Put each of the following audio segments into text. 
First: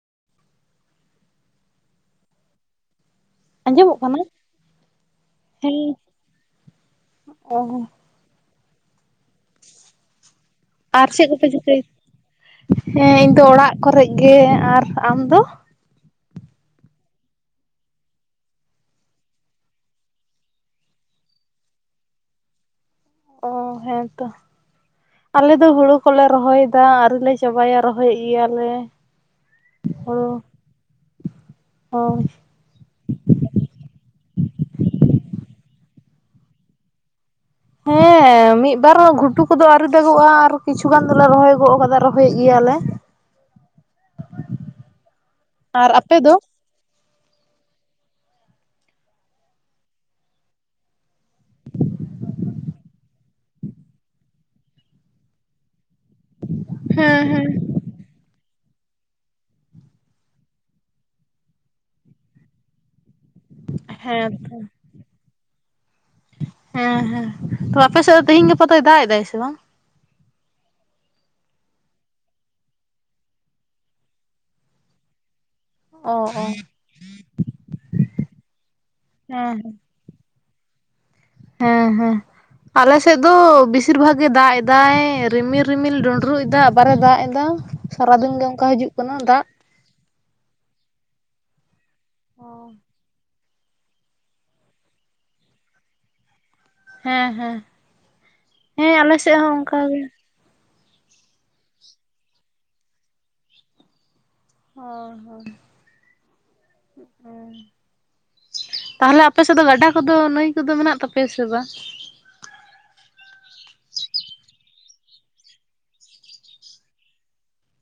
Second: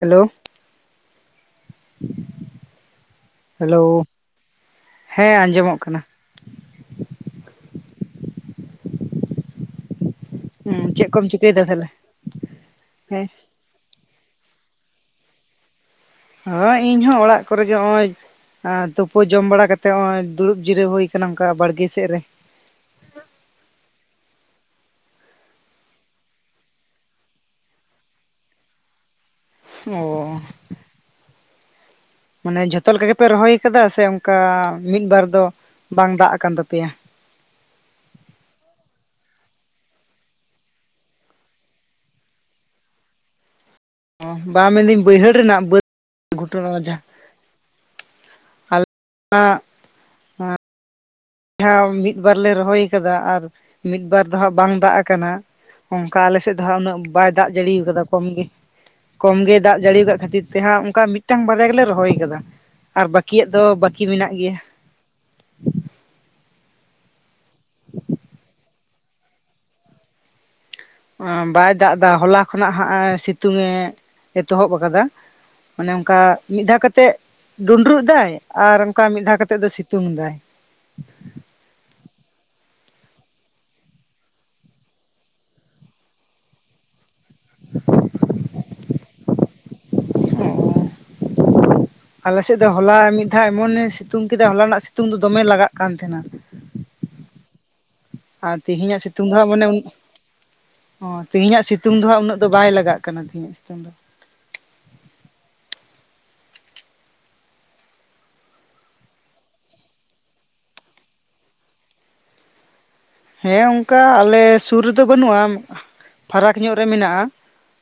Hello. Hello, ᱟᱸᱡᱚᱢᱚᱜ ᱠᱟᱱᱟ ᱦᱮᱸ ᱟᱸᱡᱚᱢᱚᱜ ᱠᱟᱱᱟ ᱾ [unintelligible] ᱦᱩᱸ ᱟᱨ ᱠᱚᱢ ᱪᱮᱫ ᱠᱚᱯᱮ ᱪᱤᱠᱟᱹᱭᱮᱫᱟ ᱪᱤᱠᱟᱹᱭ ᱛᱟᱦᱚᱞᱮ ᱮᱫᱟ? ᱦᱮᱸ ᱤᱧ ᱫᱚ ᱚᱲᱟᱜ ᱠᱚᱨᱮ ᱜᱮ᱾ ᱟᱨ ᱟᱢ ᱫᱚ? ᱦᱳᱭ ᱤᱧ ᱦᱚᱸ, ᱚᱲᱟᱜ ᱠᱚᱨᱮ ᱜᱮ ᱦᱚᱼᱚᱭ ᱾ ᱟᱨ ᱛᱩᱯᱩ ᱡᱚᱢ ᱵᱟᱲᱟ ᱠᱟᱛᱮᱜ, ᱱᱚᱜ ᱚᱭ ᱫᱩᱲᱩᱵ ᱡᱤᱨᱟᱹᱣ ᱦᱩᱭ ᱟᱠᱟᱱᱟ ᱚᱱᱠᱟ ᱵᱟᱲᱜᱮ ᱥᱮᱫ ᱨᱮ ᱾ ᱚ, ᱦᱮᱸ ᱛᱚ ᱾ ᱟᱞᱮ ᱫᱚ ᱦᱩᱲᱩ ᱠᱚᱞᱮ ᱨᱚᱦᱚᱭᱮᱫᱟ, ᱟᱹᱣᱨᱤ ᱞᱮ ᱪᱟᱵᱟᱭᱟ ᱨᱚᱦᱚᱭᱮᱫ ᱜᱮᱭᱟᱞᱮ᱾ ᱚ ᱾ ᱦᱩᱲᱩ ᱦᱳᱭ᱾ ᱢᱟᱱᱮ ᱡᱷᱚᱛᱚ ᱞᱮᱠᱟ ᱜᱮᱯᱮ ᱨᱚᱦᱚᱭ ᱟᱠᱟᱫᱟ᱾ ᱥᱮ ᱚᱱᱠᱟ, ᱢᱤᱫ ᱵᱟᱨ ᱫᱚ ᱵᱟᱝ ᱫᱟᱜ ᱟᱠᱟᱱ ᱛᱟᱯᱮᱭᱟ ᱾ [inaudible] ᱢᱤᱫᱵᱟᱨ ᱜᱷᱩᱴᱩ ᱠᱚᱫᱚ ᱟᱹᱣᱨᱤ ᱫᱟᱜᱼᱟ᱾ ᱟᱨ ᱠᱤᱪᱷᱩ ᱜᱟᱱ ᱫᱚᱞᱮ ᱨᱚᱦᱚᱭ ᱜᱚ ᱠᱟᱫᱟ ᱨᱚᱦᱚᱭᱮᱫ ᱜᱮᱭᱟᱞᱮ ᱾ ᱵᱟᱝ ᱢᱮᱱᱫᱟᱹᱧ ᱵᱟᱹᱭᱦᱟᱹᱲ ᱨᱮᱱᱟᱜ, ᱵᱟᱹᱫ ᱟᱨ ᱟᱯᱮ ᱫᱚ ᱜᱷᱩᱢᱩ ᱨᱮᱱᱟᱜ ᱡᱟᱦᱟᱸ ᱟᱞᱮ [unintelligible] ᱦᱟ ᱡᱟᱦᱟᱸ ᱢᱤᱫ ᱵᱟᱨ ᱞᱮ ᱨᱚᱦᱚᱭ ᱟᱠᱟᱫᱟ᱾ ᱟᱨ ᱢᱤᱫ ᱵᱟᱨ ᱫᱚ ᱦᱟᱸᱜ ᱵᱟᱝ ᱫᱟᱜ ᱟᱠᱟᱱᱟ᱾ ᱚᱱᱠᱟ ᱟᱞᱮᱥᱮᱫ ᱫᱚ ᱦᱟᱜ ᱩᱱᱟᱹᱜ ᱦᱮᱸ ᱵᱟᱭ ᱦᱮᱸ ᱫᱟᱜ ᱡᱟᱹᱲᱤ ᱟᱠᱟᱫᱟ ᱠᱚᱢ ᱜᱮ ᱾ ᱠᱚᱢ ᱜᱮ ᱫᱟᱜ ᱡᱟᱹᱲᱤ ᱟᱠᱟᱫ ᱠᱷᱟᱹᱛᱤᱨ ᱛᱮᱦᱟᱸᱜ, ᱚᱱᱠᱟ ᱢᱤᱫᱴᱟᱝ ᱵᱟᱨᱭᱟ ᱜᱮᱞᱮ ᱨᱚᱦᱚᱭ ᱟᱠᱟᱫᱟ᱾ ᱟᱨ ᱵᱟᱹᱠᱤᱭᱟᱜ ᱫᱚ, ᱵᱟᱠᱤ ᱦᱮᱸ ᱢᱮᱱᱟᱜ ᱜᱮᱭᱟ ᱛᱚ ᱾ ᱦᱮᱸ ᱦᱮᱸ᱾ ᱛᱚ ᱟᱯᱮᱥᱮᱫ ᱫᱚ ᱛᱮᱦᱤᱧ ᱜᱟᱯᱟ ᱫᱚᱭ ᱫᱟᱜ ᱮᱫᱟᱭ ᱥᱮ ᱵᱟᱝ? ᱵᱟᱭ ᱫᱟᱜ ᱮᱫᱟ ᱦᱚᱞᱟ ᱠᱷᱚᱱᱟᱜ ᱦᱟᱸᱜ ᱮ ᱥᱤᱛᱩᱝ ᱮ ᱮᱛᱚᱦᱚᱵ ᱟᱠᱟᱫᱟ ᱾ ᱢᱟᱱᱮ ᱚ ᱚᱱᱠᱟ ᱚ ᱢᱤᱫ ᱫᱷᱟᱶ ᱠᱟᱛᱮᱜ, ᱰᱩᱸᱰᱨᱩᱜ ᱮᱫᱟᱭ ᱟᱨ ᱚᱱᱠᱟ ᱢᱤᱫ ᱫᱷᱟᱶ ᱦᱮᱸ ᱠᱟᱛᱮᱜ ᱫᱚ ᱥᱤᱛᱩᱝ ᱫᱟᱭ ᱾ ᱦᱮᱸ ᱦᱮᱸ᱾ ᱟᱞᱮᱥᱮᱫ ᱫᱚ ᱵᱮᱥᱤᱨ ᱵᱷᱟᱜᱽ ᱜᱮ ᱫᱟᱜ ᱮᱫᱟᱭ ᱨᱤᱢᱤᱞ ᱨᱤᱢᱤᱞ ᱰᱩᱰᱨᱩᱜ ᱮᱫᱟ, ᱟᱵᱟᱨᱮ ᱫᱟᱜ ᱮᱫᱟᱭ ᱾ ᱫᱚ ᱥᱟᱨᱟ ᱫᱤᱱ ᱜᱮ ᱚᱱᱠᱟ ᱦᱤᱡᱩᱜ ᱠᱟᱱᱟ ᱫᱟᱜ ᱾ ᱟᱞᱮ ᱥᱮᱫ ᱫᱚ ᱦᱚᱞᱟ ᱢᱤᱫ ᱫᱷᱟᱶ ᱮᱢᱚᱱᱮ ᱥᱤᱛᱩᱝ ᱠᱮᱫᱟ, ᱦᱚᱞᱟ ᱱᱟᱜ ᱥᱤᱛᱩᱝ ᱫᱚ ᱫᱚᱢᱮ ᱞᱟᱜᱟᱜ ᱠᱟᱱ ᱛᱟᱦᱮᱸᱱᱟ ᱾ ᱦᱮᱸ ᱦᱮᱸ᱾ ᱟᱨ ᱦᱮᱸ ᱛᱮᱦᱤᱧᱟᱜ ᱟᱞᱮ ᱥᱤᱛᱩᱝ ᱫᱚ ᱥᱮᱫ ᱦᱟᱸᱜ ᱦᱚᱸ ᱢᱟᱱᱮ ᱚᱱᱠᱟ ᱜᱮ ᱚ ᱛᱮᱦᱮᱧᱟᱜ ᱥᱤᱛᱩᱝ ᱫᱚ ᱦᱟᱸᱜ ᱩᱱᱟᱹᱜ ᱫᱚ ᱵᱟᱭ ᱞᱟᱜᱟᱜ ᱠᱟᱱᱟ, ᱛᱮᱦᱤᱧᱟᱜ ᱥᱤᱛᱩᱝ ᱫᱚ ᱾ ᱦᱚ ᱦᱚ ᱦᱚ ᱦᱚ ᱾ ᱛᱟᱦᱚᱞᱮ ᱟᱯᱮ ᱥᱮᱫ ᱫᱚ ᱜᱟᱰᱟ ᱠᱚᱫᱚ, ᱱᱟᱹᱭ ᱠᱚᱫᱚ ᱢᱮᱱᱟᱜ ᱛᱟᱯᱮᱭᱟ ᱥᱮ ᱵᱟᱝ? ᱦᱮᱸ ᱚᱱᱠᱟ ᱟᱞᱮ ᱥᱩᱨ ᱨᱮᱫᱚ ᱵᱟᱹᱱᱩᱜᱼᱟ, ᱯᱷᱟᱨᱟᱠ ᱧᱚᱜ ᱨᱮ ᱢᱮᱱᱟᱜᱼᱟ ᱾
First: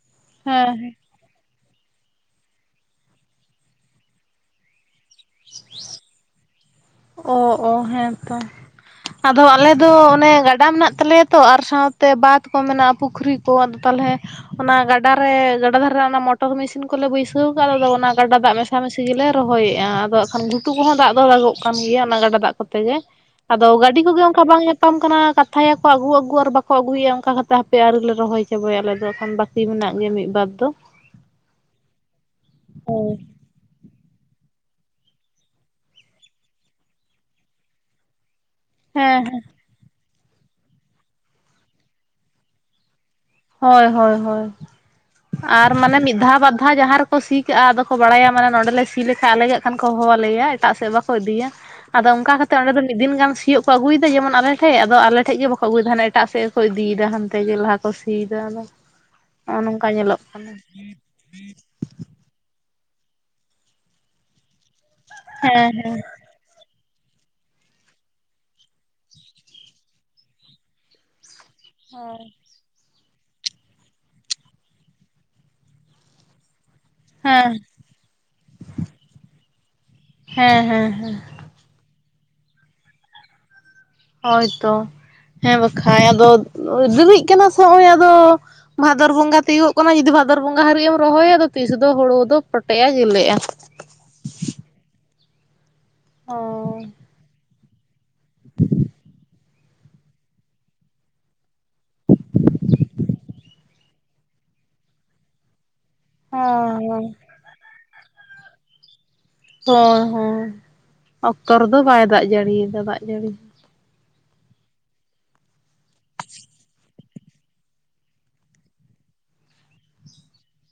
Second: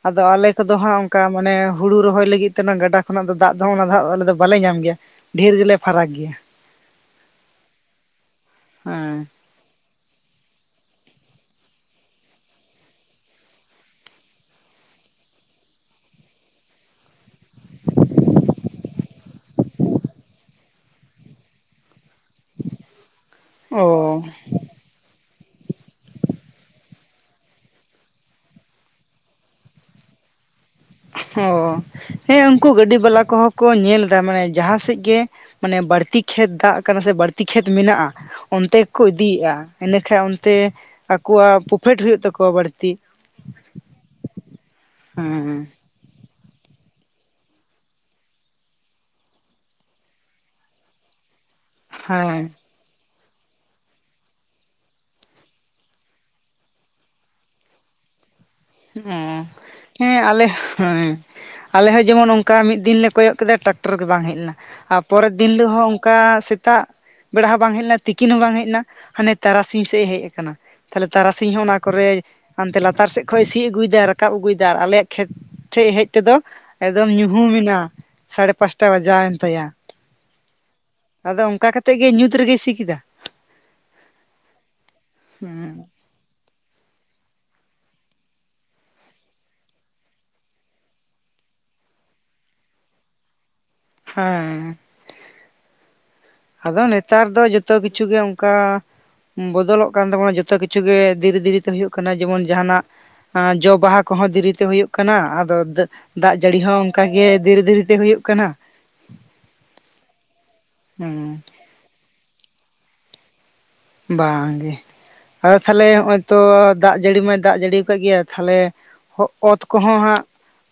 ᱟᱫᱚ ᱟᱞᱮ ᱦᱮᱸ ᱠᱚᱫᱚ ᱦᱮᱸ ᱦᱟᱸᱜ ᱚᱱᱠᱟ ᱢᱟᱱᱮ ᱦᱩᱲᱩ ᱨᱚᱦᱚᱭ ᱞᱟᱹᱜᱤᱫ ᱛᱮ ᱚᱱᱟ ᱜᱟᱰᱟ ᱠᱷᱚᱱᱟᱜ ᱫᱚ ᱫᱟᱜ ᱫᱚ ᱚᱱᱟ ᱫᱚ ᱟᱞᱮ ᱫᱚ ᱵᱟᱞᱮ ᱧᱟᱢ ᱜᱮᱭᱟ᱾ ᱰᱷᱮᱨ ᱜᱮᱞᱮ ᱯᱷᱟᱨᱟᱠ ᱜᱮᱭᱟ᱾ ᱚ ᱚ ᱦᱮᱸ ᱛᱚ᱾ ᱦᱮᱸ᱾ ᱟᱫᱚ ᱟᱞᱮ ᱫᱚ ᱚᱱᱮ ᱜᱟᱰᱟ ᱢᱮᱱᱟᱜ ᱛᱟᱞᱮᱭᱟ ᱛᱚ ᱟᱨ ᱥᱟᱶᱛᱮ ᱵᱟᱸᱫᱽ ᱠᱚ ᱢᱮᱱᱟᱜᱼᱟ ᱯᱩᱠᱷᱨᱤ ᱠᱚ ᱟᱫᱚ ᱛᱟᱦᱚᱞᱮ ᱚᱱᱟ ᱜᱟᱰᱟ ᱨᱮ ᱜᱟᱰᱟ ᱫᱷᱟᱨᱮ ᱚᱱᱟ ᱢᱚᱴᱚᱨ ᱢᱮᱥᱤᱱ ᱠᱚᱞᱮ ᱵᱟᱹᱭᱥᱟᱹᱣ ᱠᱟᱜ ᱟᱫᱚ ᱚᱱᱟ ᱜᱟᱰᱟ ᱫᱟᱜ ᱢᱮᱥᱟ ᱢᱮᱥᱤ ᱜᱮᱞᱮ ᱨᱚᱦᱚᱭᱮᱜ-ᱟ ᱮᱱᱠᱷᱟᱱ ᱜᱷᱩᱴᱩ ᱠᱚ ᱦᱟᱸ ᱫᱟᱜ ᱫᱚ ᱫᱟᱜᱚᱜ ᱠᱟᱱ ᱜᱮᱭᱟ ᱚᱱᱟ ᱜᱟᱰᱟ ᱫᱟᱜ ᱠᱚᱛᱮ ᱜᱮ, ᱟᱫᱚ ᱚ ᱜᱟᱹᱰᱤ ᱠᱚᱜᱮ ᱚᱱᱠᱟ ᱵᱟᱝ ᱧᱟᱯᱟᱢ ᱠᱟᱱᱟ ᱠᱟᱛᱷᱟᱭᱟᱠᱚ ᱟᱹᱜᱩ ᱟᱹᱜᱩ ᱟᱨ ᱵᱟᱠᱚ ᱟᱹᱜᱩᱭᱮᱫᱭᱟ ᱚᱱᱠᱟ ᱠᱟᱛᱮ ᱦᱟᱯᱮ ᱟᱹᱣᱨᱤᱞᱮ ᱨᱚᱦᱚᱭ ᱪᱟᱵᱚᱭᱟ ᱟᱞᱮ ᱫᱚ ᱮᱠᱷᱚᱱ ᱵᱟ ᱠᱤ ᱢᱮᱱᱟᱜ ᱜᱮᱭᱟ ᱢᱤᱫ ᱵᱟᱨ ᱫᱚ᱾ ᱚ ᱦᱮᱸ ᱩᱝᱠᱩ ᱜᱟᱹᱰᱤ ᱦᱳᱭ ᱵᱟᱞᱟ ᱠᱚᱦᱚᱸ ᱠᱚ ᱧᱮᱞ ᱫᱟ ᱢᱟᱱᱮ ᱡᱟᱦᱟᱸ ᱥᱮᱡ ᱜᱮ ᱢᱟᱱᱮ ᱵᱟᱲᱛᱤ ᱠᱷᱮᱛ ᱫᱟᱜ ᱠᱟᱱᱟ ᱥᱮ ᱵᱟᱹᱲᱛᱤ ᱠᱷᱮᱛ ᱢᱮᱱᱟᱜᱼᱟ, ᱚᱱᱛᱮ ᱜᱮᱠᱚ ᱦᱮᱸ ᱦᱮᱸ ᱤᱫᱤᱭᱮᱜᱼᱟ ᱾ ᱤᱱᱮᱠᱟᱡ ᱚᱱᱛᱮ ᱟᱠᱚᱣᱟᱜ ᱯᱨᱚᱯᱷᱤᱴ ᱦᱩᱭᱩᱜ ᱛᱟᱠᱚᱣᱟ ᱵᱟᱹᱲᱛᱤ ᱾ ᱦᱳᱭ ᱦᱳᱭ ᱦᱳᱭ ᱦᱮᱸ ᱟᱨ ᱢᱟᱱᱮ ᱢᱤᱫ ᱫᱷᱟᱣ ᱵᱟᱫᱷᱟ ᱡᱟᱦᱟ ᱨᱮ ᱠᱚ ᱥᱤ ᱠᱟᱜᱼᱟ ᱟᱫᱚ ᱠᱚ ᱵᱟᱲᱟᱭᱟ ᱢᱟᱱᱮ ᱱᱚᱸᱰᱮᱞᱮ ᱥᱤ ᱞᱮᱠᱟᱡ ᱟᱞᱮ ᱜᱮ ᱠᱷᱟᱱ ᱠᱚ ᱦᱚᱦᱚᱣᱟᱞᱮᱭᱟ ᱮᱴᱟᱜ ᱥᱮᱫ ᱵᱟᱠᱚ ᱤᱫᱤᱭᱟ ᱾ ᱟᱫᱚ ᱚᱱᱠᱟ ᱦᱮᱸ ᱠᱟᱛᱮ ᱚᱸᱰᱮ ᱫᱚ ᱢᱤᱫᱤᱱ ᱜᱟᱱ ᱥᱤᱭᱳᱜ ᱵᱟᱠᱚ ᱟᱹᱜᱩᱭᱫᱟ ᱡᱮᱢᱚᱱ ᱟᱞᱮ ᱴᱷᱮᱡ, ᱟᱫᱚ ᱟᱞᱮ ᱴᱷᱮᱡ ᱜᱮ ᱵᱟᱠᱚ ᱟᱹᱜᱩᱭᱮᱫ ᱦᱟᱱᱮ ᱮᱴᱟᱜ ᱥᱮᱫᱠᱚ ᱤᱫᱤᱭᱫᱟ ᱦᱟᱸᱱᱛᱮᱜ ᱞᱟᱦᱟ ᱠᱚ ᱥᱤ ᱫᱟ ᱟᱫᱚ᱾ ᱚᱸ ᱱᱚᱜᱼᱚ ᱱᱚᱝᱠᱟ ᱧᱮᱞᱚᱜ ᱦᱮᱸ ᱟᱞᱮ ᱠᱟᱱᱟ ᱦᱮᱸ᱾ ᱟᱞᱮ ᱦᱚᱸ ᱡᱮᱢᱚᱱ ᱚᱱᱠᱟ ᱢᱤᱫ ᱫᱤᱱ ᱞᱮ ᱠᱚᱭᱚᱜ ᱠᱮᱫᱟ ᱴᱟᱠᱴᱚᱨ ᱜᱮ ᱵᱟᱝ ᱦᱮᱡ ᱞᱮᱱᱟ ᱟᱨ ᱯᱚᱨᱮᱨᱫ ᱫᱤᱱ ᱦᱤᱞᱳᱜ ᱦᱚᱸ ᱦᱮᱸ ᱚᱱᱠᱟ ᱥᱮ ᱛᱟᱜ ᱵᱮᱲᱟ ᱦᱚᱸ ᱵᱟᱝ ᱦᱮᱡ ᱞᱮᱱᱟ ᱛᱤᱠᱤᱱ ᱦᱚᱸ ᱵᱟᱝ ᱦᱮᱡ ᱮᱱᱟ ᱦᱟᱸᱱᱮ ᱛᱟᱨᱟᱥᱤᱧ ᱥᱮᱫ ᱦᱮᱡ ᱠᱟᱱᱟ᱾ ᱛᱟᱦᱞᱮ ᱛᱟᱨᱟᱥᱤᱧ ᱦᱚᱸ ᱚᱱᱟ ᱠᱚᱨᱮ ᱦᱮᱸ ᱦᱟᱸᱱᱛᱮ ᱞᱟᱛᱟᱨ ᱥᱮᱡ ᱠᱷᱚᱡ ᱥᱤ ᱟᱹᱜᱩᱭᱫᱟ ᱨᱟᱠᱟᱵ ᱟᱹᱜᱩᱭᱫᱟᱭ ᱟᱨ ᱟᱞᱮᱭᱟᱜ ᱠᱷᱮᱛ ᱴᱷᱮᱡ ᱦᱮᱡ ᱛᱮᱫᱚ ᱮᱠᱫᱚᱢ ᱧᱩᱦᱩᱢ ᱦᱮᱸ ᱮᱱᱟ ᱥᱟᱲᱮ ᱯᱟᱸᱪᱴᱟ ᱵᱟᱡᱟᱣᱮᱱ ᱛᱟᱭᱟ᱾ ᱦᱮᱸ ᱦᱮᱸ ᱦᱮᱸ᱾ ᱛᱮ ᱜᱮ ᱧᱩᱛ ᱨᱮᱜᱮᱭ ᱥᱤ ᱠᱮᱫᱟ᱾ ᱦᱳᱭᱛᱚ ᱦᱮᱸ ᱵᱟᱠᱟᱡ ᱟᱫᱚ ᱫᱤᱨᱤᱜ ᱠᱟᱱᱟ ᱥᱮ ᱚᱭ ᱟᱫᱚ ᱵᱷᱟᱫᱚᱨ ᱵᱚᱸᱜᱟ ᱛᱤᱭᱳᱚᱜᱚ ᱠᱟᱱᱟ ᱡᱩᱫᱤ ᱵᱷᱟᱫᱚᱨ ᱵᱚᱸᱜᱟ ᱦᱟᱹᱨᱤᱡ ᱮᱢ ᱨᱚᱦᱚᱭᱟ ᱟᱫᱚ ᱛᱤᱥ ᱫᱚ ᱦᱩᱲᱩ ᱫᱚ ᱯᱚᱴᱮᱜᱼᱟ ᱜᱮᱞᱮᱜᱼᱟ᱾ ᱦᱮᱸ᱾ ᱚ ᱟᱫᱚ ᱦᱚᱸ ᱱᱮᱛᱟᱨ ᱫᱚ ᱡᱚᱛᱚ ᱠᱤᱪᱷᱩ ᱜᱮ ᱚᱝᱠᱟ ᱵᱚᱫᱚᱞᱚᱜ ᱠᱟᱱ ᱛᱟᱵᱚᱱᱟ ᱡᱷᱚᱛᱚ ᱠᱤᱪᱷᱩ ᱜᱮ ᱫᱷᱤᱨᱮ ᱫᱤᱨᱮᱛᱮ ᱦᱩᱭᱩᱜ ᱠᱟᱱᱟ ᱡᱮᱢᱚᱱ ᱡᱟᱦᱟᱸᱱᱟᱜ ᱟᱸ ᱡᱚ ᱵᱟᱦᱟ ᱠᱚᱦᱚᱸ ᱫᱤᱨᱤᱛᱮ ᱦᱩᱭᱩᱜ ᱠᱟᱱᱟ ᱟᱫᱚ ᱫᱟᱹ ᱫᱟᱜ ᱡᱟᱹᱲᱤ ᱦᱚᱸ ᱚᱱᱠᱟᱜᱮ ᱫᱤᱨᱤ ᱫᱤᱨᱤᱛᱮ ᱦᱩᱭᱩᱜ ᱠᱟᱱᱟ᱾ ᱦᱳᱭ ᱦᱮᱸ ᱦᱩᱸ ᱚᱠᱛᱚ ᱨᱮᱫᱚ ᱵᱟᱭ ᱫᱟᱜ ᱡᱟᱹᱲᱤᱭᱫᱟ ᱫᱟᱜ ᱡᱟᱹᱲᱤ᱾ ᱵᱟᱝᱜᱮ ᱟᱫᱚ ᱛᱟᱦᱞᱮ ᱦᱚᱸᱜᱼᱚᱭ ᱛᱚ ᱫᱟᱜ ᱡᱟᱹᱲᱤ ᱢᱟᱭ ᱫᱟᱜ ᱡᱟᱹᱲᱤᱭ ᱠᱟᱜ ᱜᱮᱭᱟ ᱛᱟᱦᱞᱮ ᱦᱚᱜ ᱚᱛ ᱠᱚᱦᱚᱸ ᱦᱟᱸᱜ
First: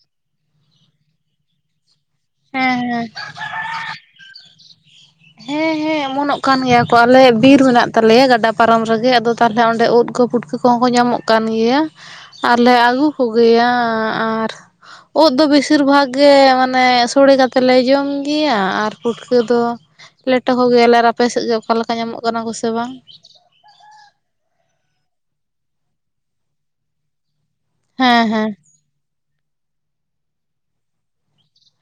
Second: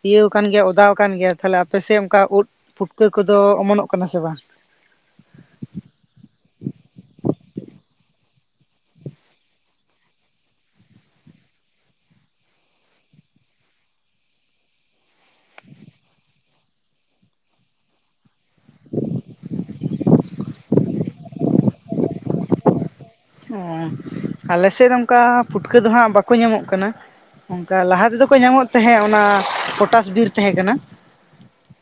ᱤᱭᱟᱹᱣ ᱠᱟᱱ ᱜᱮᱭᱟ ᱚᱫᱟᱣ ᱠᱟᱱ ᱜᱮᱭᱟ, ᱛᱟᱦᱞᱮ ᱟᱯᱮ ᱥᱮᱡ ᱚᱱᱠᱟ ᱳᱫᱽ ᱦᱮᱸ ᱯᱩᱴᱠᱟᱹ ᱦᱮᱸ ᱠᱚᱫᱚ ᱚᱢᱚᱱᱚᱜ ᱠᱟᱱᱟ ᱥᱮ ᱵᱟᱝ? ᱦᱮᱸ ᱦᱮᱸ ᱮᱢᱚᱱᱚᱜ ᱠᱟᱱ ᱜᱮᱭᱟ ᱠᱚ ᱟᱞᱮ ᱵᱤᱨ ᱢᱮᱱᱟᱜ ᱛᱟᱞᱮᱭᱟ ᱜᱟᱰᱟ ᱯᱟᱨᱚᱢ ᱨᱮᱜᱮ ᱟᱫᱚ ᱛᱟᱦᱚᱞᱮ ᱚᱸᱰᱮ ᱩᱫ ᱠᱚ ᱯᱩᱴᱠᱟᱹ ᱠᱚᱦᱚᱸ ᱠᱚ ᱧᱟᱢᱚᱜ ᱠᱟᱱ ᱜᱮᱭᱟ ᱟᱨᱞᱮ ᱟᱹᱜᱩ ᱠᱚᱜᱮᱭᱟ, ᱟᱨ ᱳᱫᱽ ᱫᱚ ᱵᱮᱥᱤᱨ ᱵᱷᱟᱜᱽ ᱜᱮ ᱢᱟᱱᱮ ᱥᱳᱲᱮ ᱠᱟᱛᱮ ᱞᱮ ᱡᱚᱢ ᱜᱮᱭᱟ ᱟᱨ ᱯᱩᱴᱠᱟᱹ ᱫᱚ ᱞᱮᱴᱚ ᱠᱚᱜᱮᱭᱟᱞᱮ ᱟᱨ ᱟᱯᱮ ᱥᱮᱡ ᱜᱮ ᱚᱠᱟᱮ ᱞᱮᱠᱟ ᱧᱟᱢᱚᱜ ᱠᱟᱱᱟ ᱠᱚᱥᱮ ᱵᱟᱝ? ᱚ ᱟᱞᱮᱥᱮᱫ ᱫᱚ ᱚᱱᱠᱟ ᱯᱷᱩᱴᱠᱟᱹ ᱫᱚ ᱦᱟᱸᱜ ᱵᱟᱠᱚ ᱧᱟᱢᱚᱜ ᱠᱟᱱᱟ, ᱚᱱᱠᱟ ᱞᱟᱦᱟ ᱛᱮᱫᱚ ᱦᱮᱸ ᱠᱚ ᱦᱮᱸ ᱧᱟᱢᱚᱜ ᱛᱟᱦᱮᱸᱫ ᱚᱱᱟ ᱯᱚᱴᱟᱥ ᱵᱤᱨ ᱛᱮᱦᱮᱸ ᱠᱟᱱᱟ᱾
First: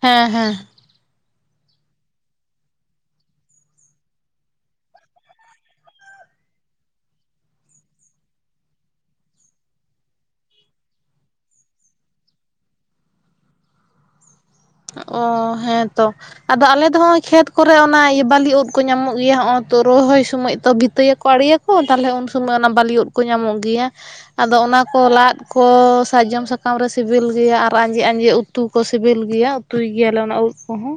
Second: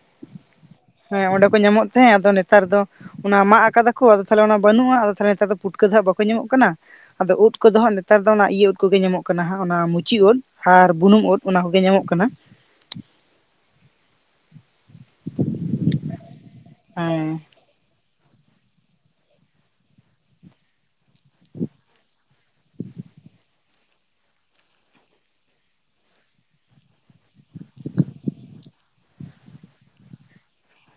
ᱦᱮᱸ ᱦᱮᱸ᱾ ᱦᱮᱸ ᱚᱸᱰᱮ ᱠᱚ ᱧᱟᱢᱚᱜ ᱛᱟᱦᱮᱸ ᱟᱫᱚ ᱱᱮᱛᱟᱨ ᱫᱚ ᱚᱱᱟ ᱢᱟᱜ ᱟᱠᱟᱫᱟ ᱠᱚ ᱟᱫᱚ ᱛᱟᱦᱞᱮ ᱚᱱᱟ ᱵᱟᱹᱱᱩᱜ-ᱟ, ᱟᱫᱚ ᱛᱟᱦᱞᱮ ᱱᱮᱛᱟᱨ ᱫᱚ ᱯᱩᱴᱠᱟᱹ ᱫᱚ ᱦᱟᱜ ᱵᱟᱠᱚ ᱧᱟᱢᱚᱜ ᱠᱟᱱᱟ᱾ ᱟᱫᱚ ᱩᱫ ᱠᱚᱫᱚ ᱦᱟᱸᱜ ᱱᱮᱛᱟᱨ ᱫᱚ ᱚᱱᱟ ᱤᱭᱟᱹ ᱩᱫ ᱠᱚᱜᱮ ᱧᱟᱢᱚᱜ ᱠᱟᱱᱟ ᱦᱟᱸᱜ ᱚᱱᱟ ᱢᱩᱪᱤ ᱩᱫ, ᱟᱨ ᱵᱩᱱᱩᱢ ᱩᱫ ᱚᱱᱟ ᱠᱚᱜᱮ ᱧᱟᱢᱚᱜ ᱠᱟᱱᱟ᱾ ᱚ ᱦᱮᱸ ᱛᱚ, ᱟᱫᱚ ᱟᱞᱮ ᱫᱚ ᱦᱚᱸᱜ-ᱚᱭ ᱦᱮᱸ ᱠᱷᱮᱛ ᱠᱚᱨᱮ ᱚᱱᱟ ᱤᱭᱟᱹ ᱵᱟᱹᱞᱤ ᱩᱫ ᱠᱚ ᱧᱟᱢᱚᱜ ᱜᱮᱭᱟ ᱦᱚᱸᱜ-ᱚ ᱛᱚ ᱨᱚᱦᱚᱭ ᱥᱚᱢᱚᱭ ᱛᱚ ᱵᱷᱤᱛᱟᱹᱭᱟᱠᱚ, ᱯᱟᱲᱤᱭᱟᱠᱚ ᱛᱟᱦᱞᱮ ᱩᱱ ᱥᱚᱢᱚᱭ ᱚᱱᱟ ᱵᱟᱞᱤ ᱩᱫ ᱠᱚ ᱧᱟᱢᱚᱜ ᱜᱮᱭᱟ᱾ ᱟᱫᱚ ᱚᱱᱟ ᱠᱚ ᱞᱟᱫ ᱠᱚ ᱥᱟᱨᱡᱚᱢ ᱥᱟᱠᱟᱢ ᱨᱮ ᱥᱤᱵᱤᱞ ᱜᱮᱭᱟ ᱟᱨ ᱟᱸᱡᱮ ᱟᱸᱡᱮ ᱩᱛᱩ ᱠᱚ ᱥᱤᱵᱤᱞ ᱜᱮᱭᱟ᱾ ᱩᱛᱩᱭ ᱜᱮᱭᱟᱞᱮ ᱚᱱᱟ ᱩᱫ ᱠᱚᱦᱚᱸ᱾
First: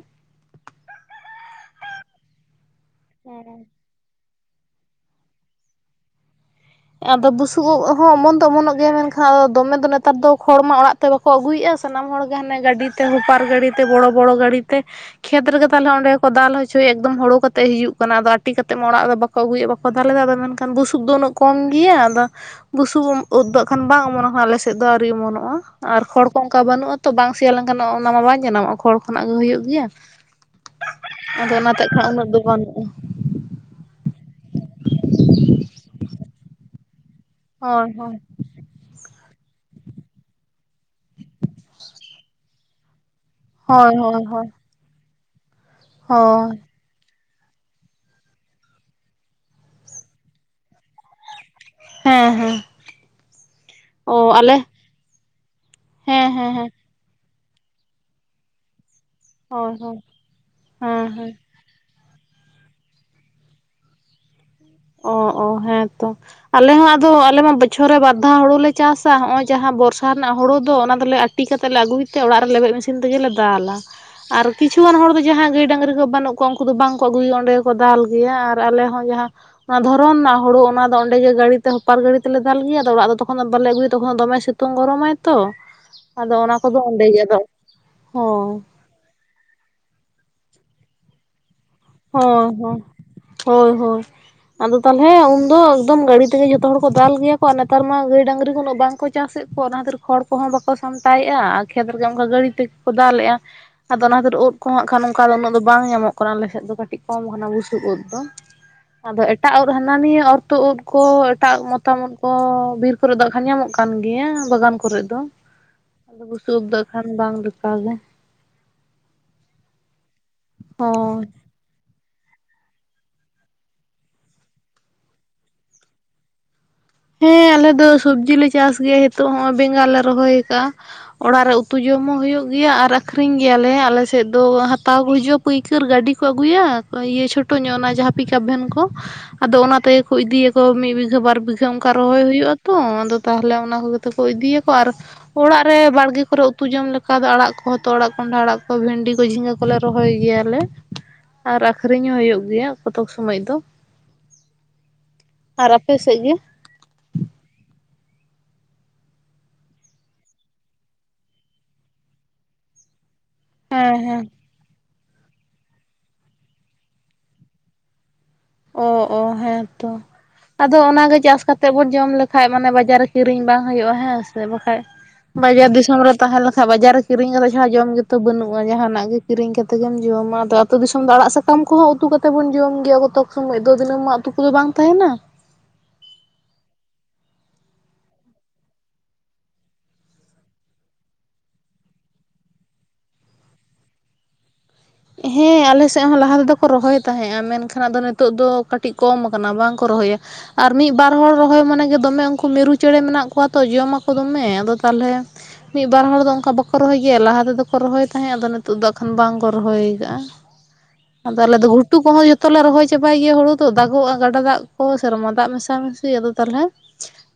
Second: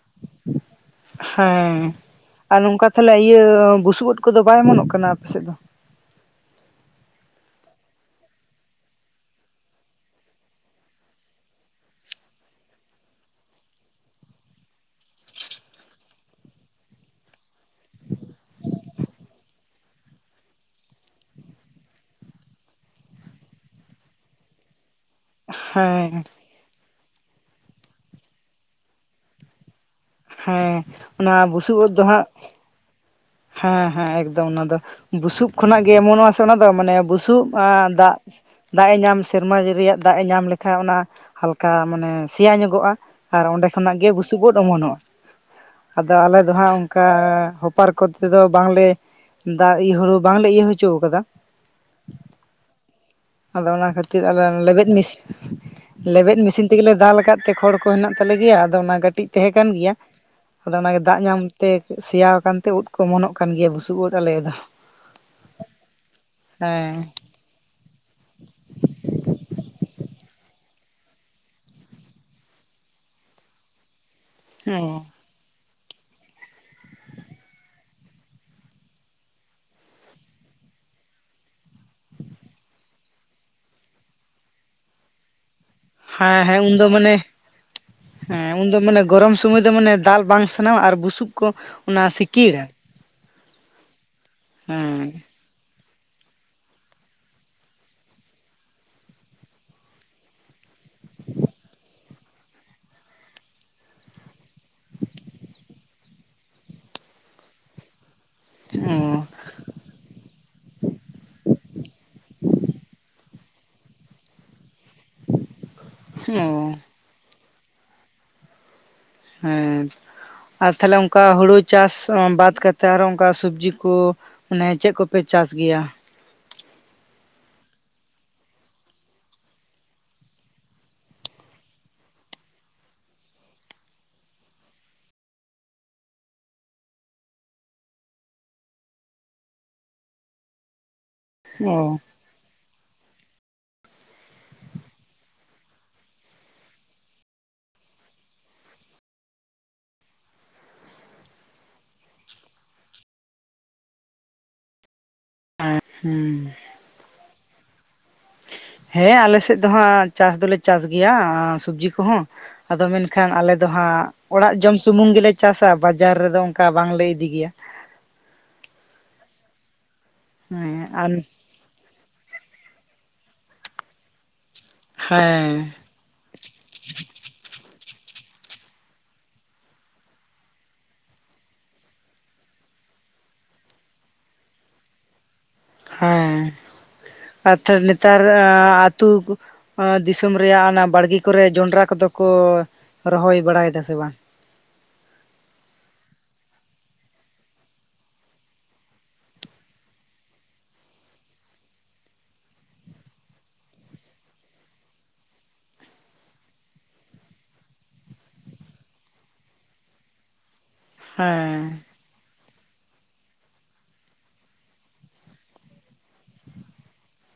ᱦᱮᱸ ᱟᱨ ᱱᱚᱝᱠᱟ ᱛᱟᱦᱞᱮ ᱤᱭᱟᱹ ᱵᱩᱥᱩᱵ ᱩᱫ ᱠᱚᱫᱚ ᱵᱟᱭ ᱚᱢᱚᱱᱚᱜ ᱠᱟᱱᱟ ᱟᱯᱮᱥᱮᱡ ᱫᱚ? ᱟᱫᱚ ᱵᱩᱥᱩᱵ ᱩᱜ ᱦᱚᱸ ᱚᱢᱚᱱ ᱫᱚ ᱚᱢᱚᱱᱚᱜ ᱜᱮᱭᱟ ᱢᱮᱱᱠᱷᱟᱱ ᱟᱫᱚ ᱫᱚᱢᱮ ᱫᱚ ᱱᱮᱛᱟᱨ ᱫᱚ ᱠᱷᱚᱲ ᱢᱟ ᱚᱲᱟᱜ ᱛᱮ ᱵᱟᱠᱚ ᱟᱹᱜᱩᱭ-ᱟ ᱥᱟᱱᱟᱢ ᱦᱚᱲᱜᱮ ᱦᱟᱱᱮ ᱜᱟᱹᱰᱤ ᱛᱮ ᱦᱚᱯᱟᱨ ᱜᱟᱹᱲᱤᱛᱮ ᱵᱚᱲᱚ ᱵᱚᱲᱚ ᱜᱟᱹᱲᱤᱛᱮ ᱠᱷᱮᱛ ᱨᱮᱜᱮ ᱛᱟᱦᱞᱮ ᱚᱸᱰᱮ ᱜᱮᱠᱚ ᱫᱟᱞ ᱦᱚᱪᱚᱭᱟ ᱮᱠᱫᱚᱢ ᱦᱳᱲᱳ ᱠᱟᱛᱮᱜ ᱦᱤᱡᱩᱜ ᱠᱟᱱᱟ, ᱟᱫᱚ ᱟᱴᱤ ᱠᱟᱛᱮᱜ ᱢᱟ ᱚᱲᱟᱜ ᱨᱮ ᱵᱟᱠ ᱠᱚ ᱟᱹᱜᱩᱮᱫ ᱵᱟᱠᱚ ᱫᱟᱞᱮᱫᱟ ᱟᱫᱚ ᱢᱮᱱᱠᱷᱟᱱ ᱵᱩᱥᱩᱠ ᱫᱚ ᱩᱱᱟᱹᱜ ᱠᱚᱢ ᱜᱮᱭᱟ ᱟᱫᱚ ᱵᱩᱥᱩᱵ ᱳᱫ ᱫᱚ ᱮᱠᱷᱚᱱ ᱵᱟᱝ ᱚᱢᱚᱱ ᱠᱟᱱᱟ ᱟᱞᱮ ᱥᱮᱫ᱾ ᱫᱚ ᱟᱹᱣᱨᱤ ᱚᱢᱚᱱ ᱱᱚᱜ-ᱟ, ᱟᱨ ᱦᱮᱸ ᱠᱷᱚᱲ ᱠᱚ ᱚᱱᱠᱟ ᱵᱟᱹᱱᱩᱜ-ᱟ ᱛᱚ ᱵᱟᱝ ᱥᱮᱭᱟ ᱞᱮᱱᱠᱷᱟᱱ ᱚᱱᱟ ᱢᱟ ᱵᱟᱝ ᱡᱟᱱᱟᱢᱚᱜ-ᱟ, ᱠᱷᱚᱲ ᱠᱷᱚᱱᱟᱜ ᱜᱮ ᱦᱩᱭᱩᱜ ᱜᱮᱭᱟ᱾ ᱦᱮᱸ, ᱚᱱᱟ ᱟᱫᱚ ᱵᱩᱥᱩᱵ ᱚᱱᱟᱛᱮ ᱩᱫ ᱫᱚ ᱠᱷᱟᱱ ᱩᱱᱟᱹᱜ ᱦᱟᱸᱜ ᱵᱟᱹᱱᱩᱜᱼᱟ ᱦᱮᱸ ᱦᱮᱸ ᱮᱠᱫᱚᱢ ᱚᱱᱟ ᱫᱚ, ᱵᱩᱥᱩᱵ ᱠᱷᱚᱱᱟᱜ ᱜᱮ ᱚᱢᱚᱱᱚᱜ-ᱟ ᱥᱮ ᱚᱱᱟ ᱫᱚ ᱢᱟᱱᱮ ᱵᱩᱥᱩᱵ ᱟᱸᱻ ᱦᱳᱭ ᱫᱟᱜ, ᱦᱳᱭ ᱫᱟᱜ-ᱮ ᱧᱟᱢ ᱥᱮᱨᱢᱟ ᱨᱮᱭᱟᱜ ᱫᱟᱜ-ᱮ ᱧᱟᱢ ᱞᱮᱠᱷᱟ ᱚᱱᱟ ᱦᱟᱞᱠᱟ ᱢᱟᱱᱮ ᱥᱮᱭᱟ ᱧᱚᱜᱚᱜ-ᱟ ᱟᱨ ᱚᱸᱰᱮ ᱦᱳᱭ ᱠᱷᱚᱱᱟᱜ ᱜᱮ ᱦᱳᱭ ᱵᱩᱥᱩᱵ ᱦᱳᱭ ᱩᱫ ᱚᱢᱚᱱᱚᱜ-ᱟ᱾ ᱟᱫᱚ ᱟᱞᱮ ᱫᱚ ᱦᱳᱭ ᱦᱟᱸᱜ ᱚᱝᱠᱟ ᱦᱚᱯᱟᱨ ᱠᱚᱛᱮ ᱫᱚ ᱵᱟᱝ ᱞᱮ ᱫᱟᱜ ᱤᱭᱟᱹ ᱦᱩᱲᱩ ᱵᱟᱝᱞᱮ ᱤᱨ ᱦᱚᱪᱚᱣ ᱠᱟᱫᱟ᱾ ᱦᱮᱸ ᱦᱮᱸ᱾ ᱟᱫᱚ ᱚᱱᱟ ᱠᱷᱟᱹᱛᱤᱨ ᱟᱞᱮ ᱞᱮᱵᱮᱫ ᱢᱤᱥᱤᱱ, ᱦᱮᱸ ᱞᱮᱵᱮᱫ ᱦᱮᱸ ᱢᱮᱥᱤᱱ ᱦᱮᱸ ᱛᱮᱜᱮᱞᱮ ᱫᱟᱞ ᱠᱟᱫ ᱛᱮ ᱠᱷᱚᱲ ᱠᱚ ᱦᱮᱱᱟᱜ ᱛᱟᱞᱮ ᱜᱮᱭᱟ ᱟᱫᱚ ᱚᱱᱟ ᱠᱟᱹᱴᱤᱡ ᱛᱟᱦᱮᱸ ᱠᱟᱱ ᱦᱳᱭ ᱜᱮᱭᱟ ᱦᱳᱭ᱾ ᱟᱫᱚ ᱚᱱᱟᱜᱮ ᱦᱮᱸ ᱫᱟᱜ ᱦᱮᱸ ᱧᱟᱢᱛᱮ ᱥᱮᱭᱟ ᱟᱠᱟᱱᱛᱮ ᱩᱫ ᱠᱚ ᱚᱢᱚᱱᱚᱜ ᱠᱟᱱ ᱜᱮᱭᱟ ᱵᱩᱥᱩᱵ ᱩᱫ ᱟᱞᱮᱭᱟᱜ ᱫᱚ᱾ ᱚ ᱚ ᱦᱮᱸ ᱛᱚ, ᱟᱞᱮ ᱦᱚᱸ ᱦᱮᱸ ᱟᱫᱚ ᱟᱞᱮ ᱢᱟ ᱵᱟᱹᱪ ᱵᱚᱪᱷᱚᱨ ᱨᱮ ᱵᱟᱨ ᱫᱷᱟᱣ ᱦᱳᱲᱳ ᱞᱮ ᱪᱟᱥᱟ᱾ ᱦᱚᱸᱜ-ᱚᱭ ᱡᱟᱦᱟᱸ ᱵᱚᱨᱥᱟ ᱨᱮᱱᱟᱜ ᱦᱩᱲᱩ ᱫᱚ ᱚᱱᱟ ᱫᱚᱞᱮ ᱟᱹᱴᱤ ᱠᱟᱛᱮᱫ ᱞᱮ ᱟᱹᱜᱩᱭ ᱛᱮ ᱚᱲᱟᱜ ᱨᱮ ᱞᱮᱵᱮᱫ ᱢᱮᱥᱤᱱ ᱛᱮᱜᱮ ᱞᱮ ᱫᱟᱞᱟ ᱟᱨ ᱠᱤᱪᱷᱩ ᱚ ᱜᱟᱱ ᱦᱚᱲ ᱫᱚ ᱡᱟᱦᱟᱸᱭ ᱜᱟᱹᱭ ᱰᱟᱹᱝᱨᱤ ᱠᱚ ᱵᱟᱹᱱᱩᱜ ᱠᱚᱣᱟ ᱩᱝᱠᱩ ᱫᱚ ᱵᱟᱝ ᱠᱚ ᱟᱹᱜᱩᱭᱟ, ᱚᱸᱰᱮ ᱜᱮ ᱠᱚ ᱫᱟᱞ ᱜᱮᱭᱟ ᱟᱨ ᱟᱞᱮ ᱦᱚᱸ ᱡᱟᱦᱟᱸ ᱚᱱᱟ ᱫᱷᱚᱨᱚᱱ ᱨᱮᱱᱟᱜ ᱦᱳᱲᱳ, ᱚᱱᱟ ᱫᱚ ᱚᱸᱰᱮ ᱜᱮ ᱜᱟᱹᱲᱤ ᱛᱮ ᱦᱳᱯᱟᱨ ᱜᱟᱹᱲᱤ ᱛᱮᱞᱮ ᱫᱟᱞ ᱜᱮᱭᱟ ᱟᱫᱚ ᱚᱲᱟᱜ ᱫᱚ ᱛᱚᱠᱷᱚᱱ ᱫᱚ ᱵᱟᱞᱮ ᱟᱹᱜᱩᱭᱟ ᱛᱚᱠᱷᱚᱱ ᱫᱚ ᱫᱚᱢᱮ ᱥᱤᱛ ᱛᱩᱝ ᱜᱚᱨᱚᱢᱟᱭ ᱛᱚ᱾ ᱟᱫᱚ ᱦᱮᱸ ᱚᱱᱟ ᱦᱮᱸ ᱩᱱ ᱠᱚᱫᱚ ᱫᱚ ᱚᱸᱰᱮ ᱢᱟᱱᱮ, ᱜᱮ ᱟᱫᱚ ᱦᱮᱸ ᱦᱳᱭ ᱩᱱ ᱫᱚ ᱢᱟᱱᱮ ᱜᱚᱨᱚᱢ ᱥᱳᱢᱳᱭ ᱫᱚ ᱢᱟᱱᱮ ᱫᱟᱞ ᱵᱟᱝ ᱥᱟᱱᱟᱣᱟ ᱟᱨ ᱵᱩᱥᱩᱵ ᱠᱚ ᱚᱱᱟ ᱦᱳᱭ ᱥᱤᱠᱤᱲᱟ ᱦᱳᱭ, ᱦᱳᱭ ᱦᱳᱭ ᱟᱫᱚ ᱛᱟᱦᱞᱮ ᱦᱮᱸ ᱩᱱ ᱦᱳᱭ, ᱮᱠᱫᱚᱢ ᱜᱟᱹᱲᱤ ᱛᱮᱜᱮ ᱡᱚᱛᱚ ᱦᱚᱲ ᱠᱚ ᱫᱟᱞ ᱜᱮᱭᱟ ᱠᱚ ᱟᱨ ᱱᱮᱛᱟᱨ ᱢᱟ ᱜᱟᱹᱭ ᱰᱟᱹᱝᱨᱤ ᱩᱱᱟᱹᱜ ᱵᱟᱝ ᱠᱚ ᱪᱟᱥᱮᱜ ᱠᱚᱣᱟ ᱚᱱᱟ ᱠᱷᱟᱹᱛᱤᱨ ᱠᱚ ᱠᱷᱚᱲ ᱠᱚᱦᱚᱸ ᱵᱟᱠᱚ ᱥᱟᱢᱴᱟᱣᱮᱜ-ᱟ ᱟᱨ ᱠᱷᱮᱛ ᱨᱮᱜᱮ ᱦᱚᱸᱜ-ᱚᱝᱠᱟ ᱜᱟᱹᱲᱤ ᱛᱮ ᱜᱮ ᱠᱚ ᱫᱟᱞᱮᱜ-ᱟ᱾ ᱟᱫᱚ ᱚᱱᱟ ᱠᱷᱟᱹᱛᱤᱨ ᱳᱫ ᱠᱚ ᱦᱚᱸ ᱦᱟᱸᱜ ᱠᱷᱟᱱ ᱚᱱᱠᱟ ᱫᱚ ᱩᱱᱟᱹᱜ ᱫᱚ ᱵᱟᱝ ᱧᱟᱢᱚᱜ ᱠᱟᱱᱟ ᱟᱞᱮ ᱥᱮᱫ ᱫᱚ᱾ ᱠᱟᱹᱴᱤᱡ ᱠᱚᱢ ᱦᱟᱱᱟ ᱵᱩᱥᱩᱵ ᱩᱫ ᱫᱚ, ᱟᱫᱚ ᱚ ᱮᱴᱟᱜ ᱩᱫ ᱦᱟᱱᱟ ᱱᱤᱭᱟᱹ ᱚᱨᱛᱩᱫ ᱩᱫ ᱠᱚ, ᱮᱴᱟᱜ ᱢᱚᱛᱟᱢ ᱩᱫ ᱠᱚ, ᱵᱤᱨ ᱠᱚ ᱨᱮ ᱫᱚ ᱦᱟᱸᱜ ᱠᱷᱟᱱ ᱧᱟᱢᱚᱜ ᱠᱟᱱ ᱜᱮᱭᱟ ᱵᱟᱜᱟᱱ ᱠᱚᱨᱮ ᱫᱚ᱾ [inaudible] ᱟᱫᱚ ᱵᱩᱥᱩᱵ ᱳᱫ ᱚ ᱫᱚ ᱮᱠᱷᱚᱱ ᱵᱟᱝ ᱞᱮᱠᱟ ᱜᱮ᱾ ᱦᱮᱸ ᱟᱨ ᱛᱟᱦᱞᱮ ᱚᱱᱠᱟ ᱦᱳᱭ ᱦᱳᱲᱳᱡ ᱪᱟᱥ ᱵᱟᱫ ᱠᱟᱛᱮᱫ ᱟᱨ ᱦᱚᱸ ᱚᱱᱠᱟ ᱥᱚᱵᱡᱤ ᱠᱚ ᱢᱟᱱᱮ ᱪᱮᱫ ᱠᱚ ᱯᱮ ᱪᱟᱥ ᱜᱮᱭᱟ᱾ ᱦᱮᱸ ᱟᱞᱮ ᱫᱚ ᱥᱚᱵᱽᱡᱤ ᱞᱮ ᱪᱟᱥ ᱜᱮᱭᱟ ᱱᱤᱛᱚᱜ ᱦᱚᱸᱜ ᱵᱮᱸᱜᱟᱲ ᱞᱮ ᱨᱚᱦᱚᱭ ᱟᱠᱟᱜᱼᱟ᱾ ᱚᱲᱟᱜ ᱨᱮ ᱩᱛᱩ ᱡᱚᱢ ᱦᱚᱸ ᱦᱩᱭᱩᱜ ᱜᱮᱭᱟ, ᱟᱨ ᱟᱠᱷᱨᱤᱧ ᱜᱮᱭᱟ ᱞᱮ ᱟᱞᱮ ᱥᱮᱫ ᱫᱚ ᱦᱟᱛᱟᱣ ᱠᱚ ᱦᱤᱡᱩᱜᱼᱟ᱾ ᱯᱟᱹᱭᱠᱟᱹᱨ ᱜᱟᱹᱰᱤ ᱠᱚ ᱟᱹᱜᱩᱭᱼᱟ ᱤᱭᱟᱹ ᱪᱷᱳᱴᱳ ᱧᱚᱜ ᱚᱱᱟ ᱡᱟᱸᱦᱟ ᱯᱤᱠᱟᱯ ᱵᱷᱮᱱ ᱠᱚ᱾ ᱟᱫᱚ ᱚᱱᱟ ᱛᱮᱜᱮ ᱠᱚ ᱤᱫᱤᱭᱟ ᱠᱚ ᱢᱤᱫ ᱵᱤᱜᱷᱟᱹ ᱵᱟᱨ ᱵᱤᱜᱷᱟᱹ [inaudible] ᱚ ᱨᱚᱦᱚᱭ ᱦᱩᱭᱩᱜᱼᱟ ᱛᱚ, ᱟᱫᱚ ᱛᱟᱦᱞᱮ ᱚᱱᱟ ᱠᱚᱜᱮ ᱛᱚ ᱠᱚ ᱤᱫᱤᱭᱟ ᱠᱚ ᱟᱨ ᱚᱲᱟᱜ ᱨᱮ ᱵᱟᱲᱜᱮ ᱠᱚᱨᱮ ᱩᱛᱩ ᱡᱚᱢ ᱞᱮᱠᱟ ᱫᱚ ᱟᱸᱲᱟᱜ ᱠᱚᱦᱚᱸ ᱛᱚ ᱦᱚᱛᱚᱫ ᱟᱸᱲᱟᱜ ᱠᱚᱸᱰᱷᱟ ᱟᱸᱲᱟᱜ ᱠᱚ ᱵᱷᱮᱱᱰᱤ ᱠᱚ ᱡᱷᱤᱸᱜᱟᱹ ᱠᱚ ᱠᱚᱞᱮ ᱨᱚᱦᱚᱭ ᱜᱮᱭᱟ ᱞᱮ ᱾ ᱟᱨ ᱟᱹᱠᱷᱨᱤᱧ ᱦᱚᱸ ᱦᱩᱭᱩᱜ ᱜᱮᱭᱟ ᱠᱚᱛᱚᱠ ᱥᱳᱢᱳᱭ ᱫᱚ᱾ [inaudible] ᱟᱨ ᱟᱯᱮ ᱥᱮᱫ ᱜᱮ? ᱦᱩᱸ [inaudible] ᱦᱮᱸ ᱟᱞᱮ ᱥᱮᱫ ᱫᱚ ᱦᱟᱸᱜ ᱪᱟᱥ ᱫᱚᱞᱮ ᱪᱟᱥ ᱜᱮᱭᱟ ᱥᱚᱵᱡᱤ ᱠᱚᱦᱚᱸ, ᱟᱫᱚ ᱢᱮᱱ ᱠᱷᱟᱱ ᱟᱞᱮ ᱫᱚ ᱦᱮᱸ ᱦᱟᱸᱜ ᱦᱮᱸ ᱚᱲᱟᱜ ᱡᱚᱢ ᱥᱩᱢᱩᱝ ᱜᱮᱞᱮ ᱪᱟᱥᱟ ᱵᱟᱡᱟᱨ ᱨᱮᱫᱚ ᱚᱱᱠᱟ ᱵᱟᱝ ᱞᱮ ᱤᱫᱤ ᱜᱮᱭᱟ᱾ ᱚ ᱚ ᱦᱮᱸᱛᱚ, ᱟᱫᱚ ᱦᱮᱸ ᱚᱱᱟ ᱟᱨ ᱜᱮ ᱪᱟᱥ ᱠᱟᱛᱮᱫ ᱵᱚᱱ ᱡᱚᱢ ᱞᱮᱠᱷᱟᱡ ᱢᱟᱱᱮ ᱵᱟᱡᱟᱨ ᱨᱮ ᱠᱤᱨᱤᱧ ᱵᱟᱝ ᱦᱩᱭᱩᱜᱼᱟ ᱦᱮᱸ ᱥᱮ ᱵᱟᱠᱷᱟᱡ, ᱵᱟᱡᱟᱨ ᱦᱮᱸ ᱫᱤᱥᱚᱢ ᱛᱟᱦᱮᱸ ᱞᱮᱱ ᱠᱷᱟᱡ ᱵᱟᱡᱟᱨ ᱨᱮ ᱠᱤᱨᱤᱧ ᱠᱟᱛᱮᱫ ᱪᱷᱟᱲᱟ ᱡᱚᱢ ᱜᱮᱛᱚ ᱵᱟᱹᱱᱩᱜᱼᱟ, ᱡᱟᱸᱦᱟ ᱱᱟᱸᱜ ᱜᱮ ᱠᱤᱨᱤᱧ ᱠᱟᱛᱮᱜ ᱜᱮᱢ ᱡᱚᱢᱟ, ᱟᱫᱚ ᱛᱚ ᱫᱤᱥᱚᱢ ᱫᱚ ᱟᱸᱲᱟᱜ ᱥᱟᱠᱟᱢ ᱠᱚᱦᱚᱸ ᱩᱛᱩ ᱠᱟᱛᱮᱫ ᱵᱚᱱ ᱡᱚᱢ ᱜᱮᱭᱟ ᱠᱚᱛᱚᱠ ᱥᱚᱢᱚᱭ ᱫᱚ ᱫᱤᱱᱟᱹᱢ ᱢᱟ ᱩᱛᱩ ᱠᱚᱫᱚ ᱵᱟᱝ ᱛᱟᱦᱮᱱᱟ᱾ ᱦᱮᱸ ᱟᱨ [inaudible] ᱱᱮᱛᱟᱨ ᱟᱹᱛᱩ ᱫᱤᱥᱚᱢ ᱨᱮᱭᱟᱜ ᱚᱱᱟ ᱵᱟᱲᱜᱤ ᱠᱚᱨᱮ ᱡᱚᱱᱰᱨᱟ ᱠᱚᱫᱚ ᱠᱚ ᱨᱚᱦᱚᱭ ᱵᱟᱲᱟᱭ ᱮᱫᱟ ᱥᱮ ᱵᱟᱝ? ᱦᱮᱸ ᱟᱞᱮ ᱥᱮᱫ ᱦᱚᱸ ᱞᱟᱦᱟ ᱛᱮᱫᱚ ᱠᱚ ᱨᱚᱦᱚᱭ ᱛᱟᱦᱮᱸᱫᱼᱟ, ᱢᱮᱱ ᱠᱷᱟᱱ ᱟᱫᱚ ᱱᱤᱛᱚᱜ ᱫᱚ ᱠᱟᱹᱴᱤᱡ ᱠᱚᱢ ᱠᱟᱱᱟ ᱵᱟᱝ ᱠᱚ ᱨᱚᱦᱚᱭᱟ᱾ ᱟᱨ ᱢᱤᱫ ᱵᱟᱨ ᱦᱚᱲ ᱨᱚᱦᱚᱭ ᱢᱟᱱᱮ ᱜᱮ ᱫᱚᱢᱮ ᱩᱱᱠᱩ ᱢᱤᱨᱩ ᱪᱮᱬᱮ ᱢᱮᱱᱟᱜ ᱠᱚᱣᱟ ᱛᱚ ᱡᱚᱢᱟ ᱟᱠᱚ ᱫᱚᱢᱮ, ᱟᱫᱚ ᱛᱟᱦᱞᱮ ᱢᱤᱫ ᱵᱟᱨ ᱦᱚᱲ ᱫᱚ ᱚᱱᱠᱟ ᱵᱟᱠᱚ ᱨᱚᱦᱚᱭ ᱜᱮᱭᱟ ᱞᱟᱦᱟ ᱛᱮᱫᱚ ᱠᱚ ᱨᱚᱦᱚᱭ ᱛᱟᱦᱮᱸᱫ, ᱟᱫᱚ ᱱᱤᱛᱚᱜ ᱫᱚ ᱟᱠᱷᱟᱱ ᱵᱟᱝ ᱠᱚ ᱨᱚᱦᱚᱭ ᱠᱟᱜᱼᱟ᱾ ᱟᱫᱚ ᱟᱞᱮ ᱫᱚ ᱦᱮᱸ ᱜᱷᱩᱴ ᱜᱷᱩᱴᱩ ᱠᱚᱦᱚᱸ ᱡᱚᱛᱚ ᱞᱮ ᱨᱚᱦᱚᱭ ᱪᱟᱵᱟᱭ ᱜᱮᱭᱟ ᱦᱳᱲᱳ ᱫᱚ, ᱫᱟᱜᱚᱜᱼᱟ ᱜᱟᱰᱟ ᱫᱟᱜ ᱠᱚ ᱥᱮᱨᱢᱟ ᱫᱟᱜ ᱢᱮᱥᱟ ᱢᱮᱥᱤ ᱟᱫᱚ ᱛᱟᱞᱦᱮ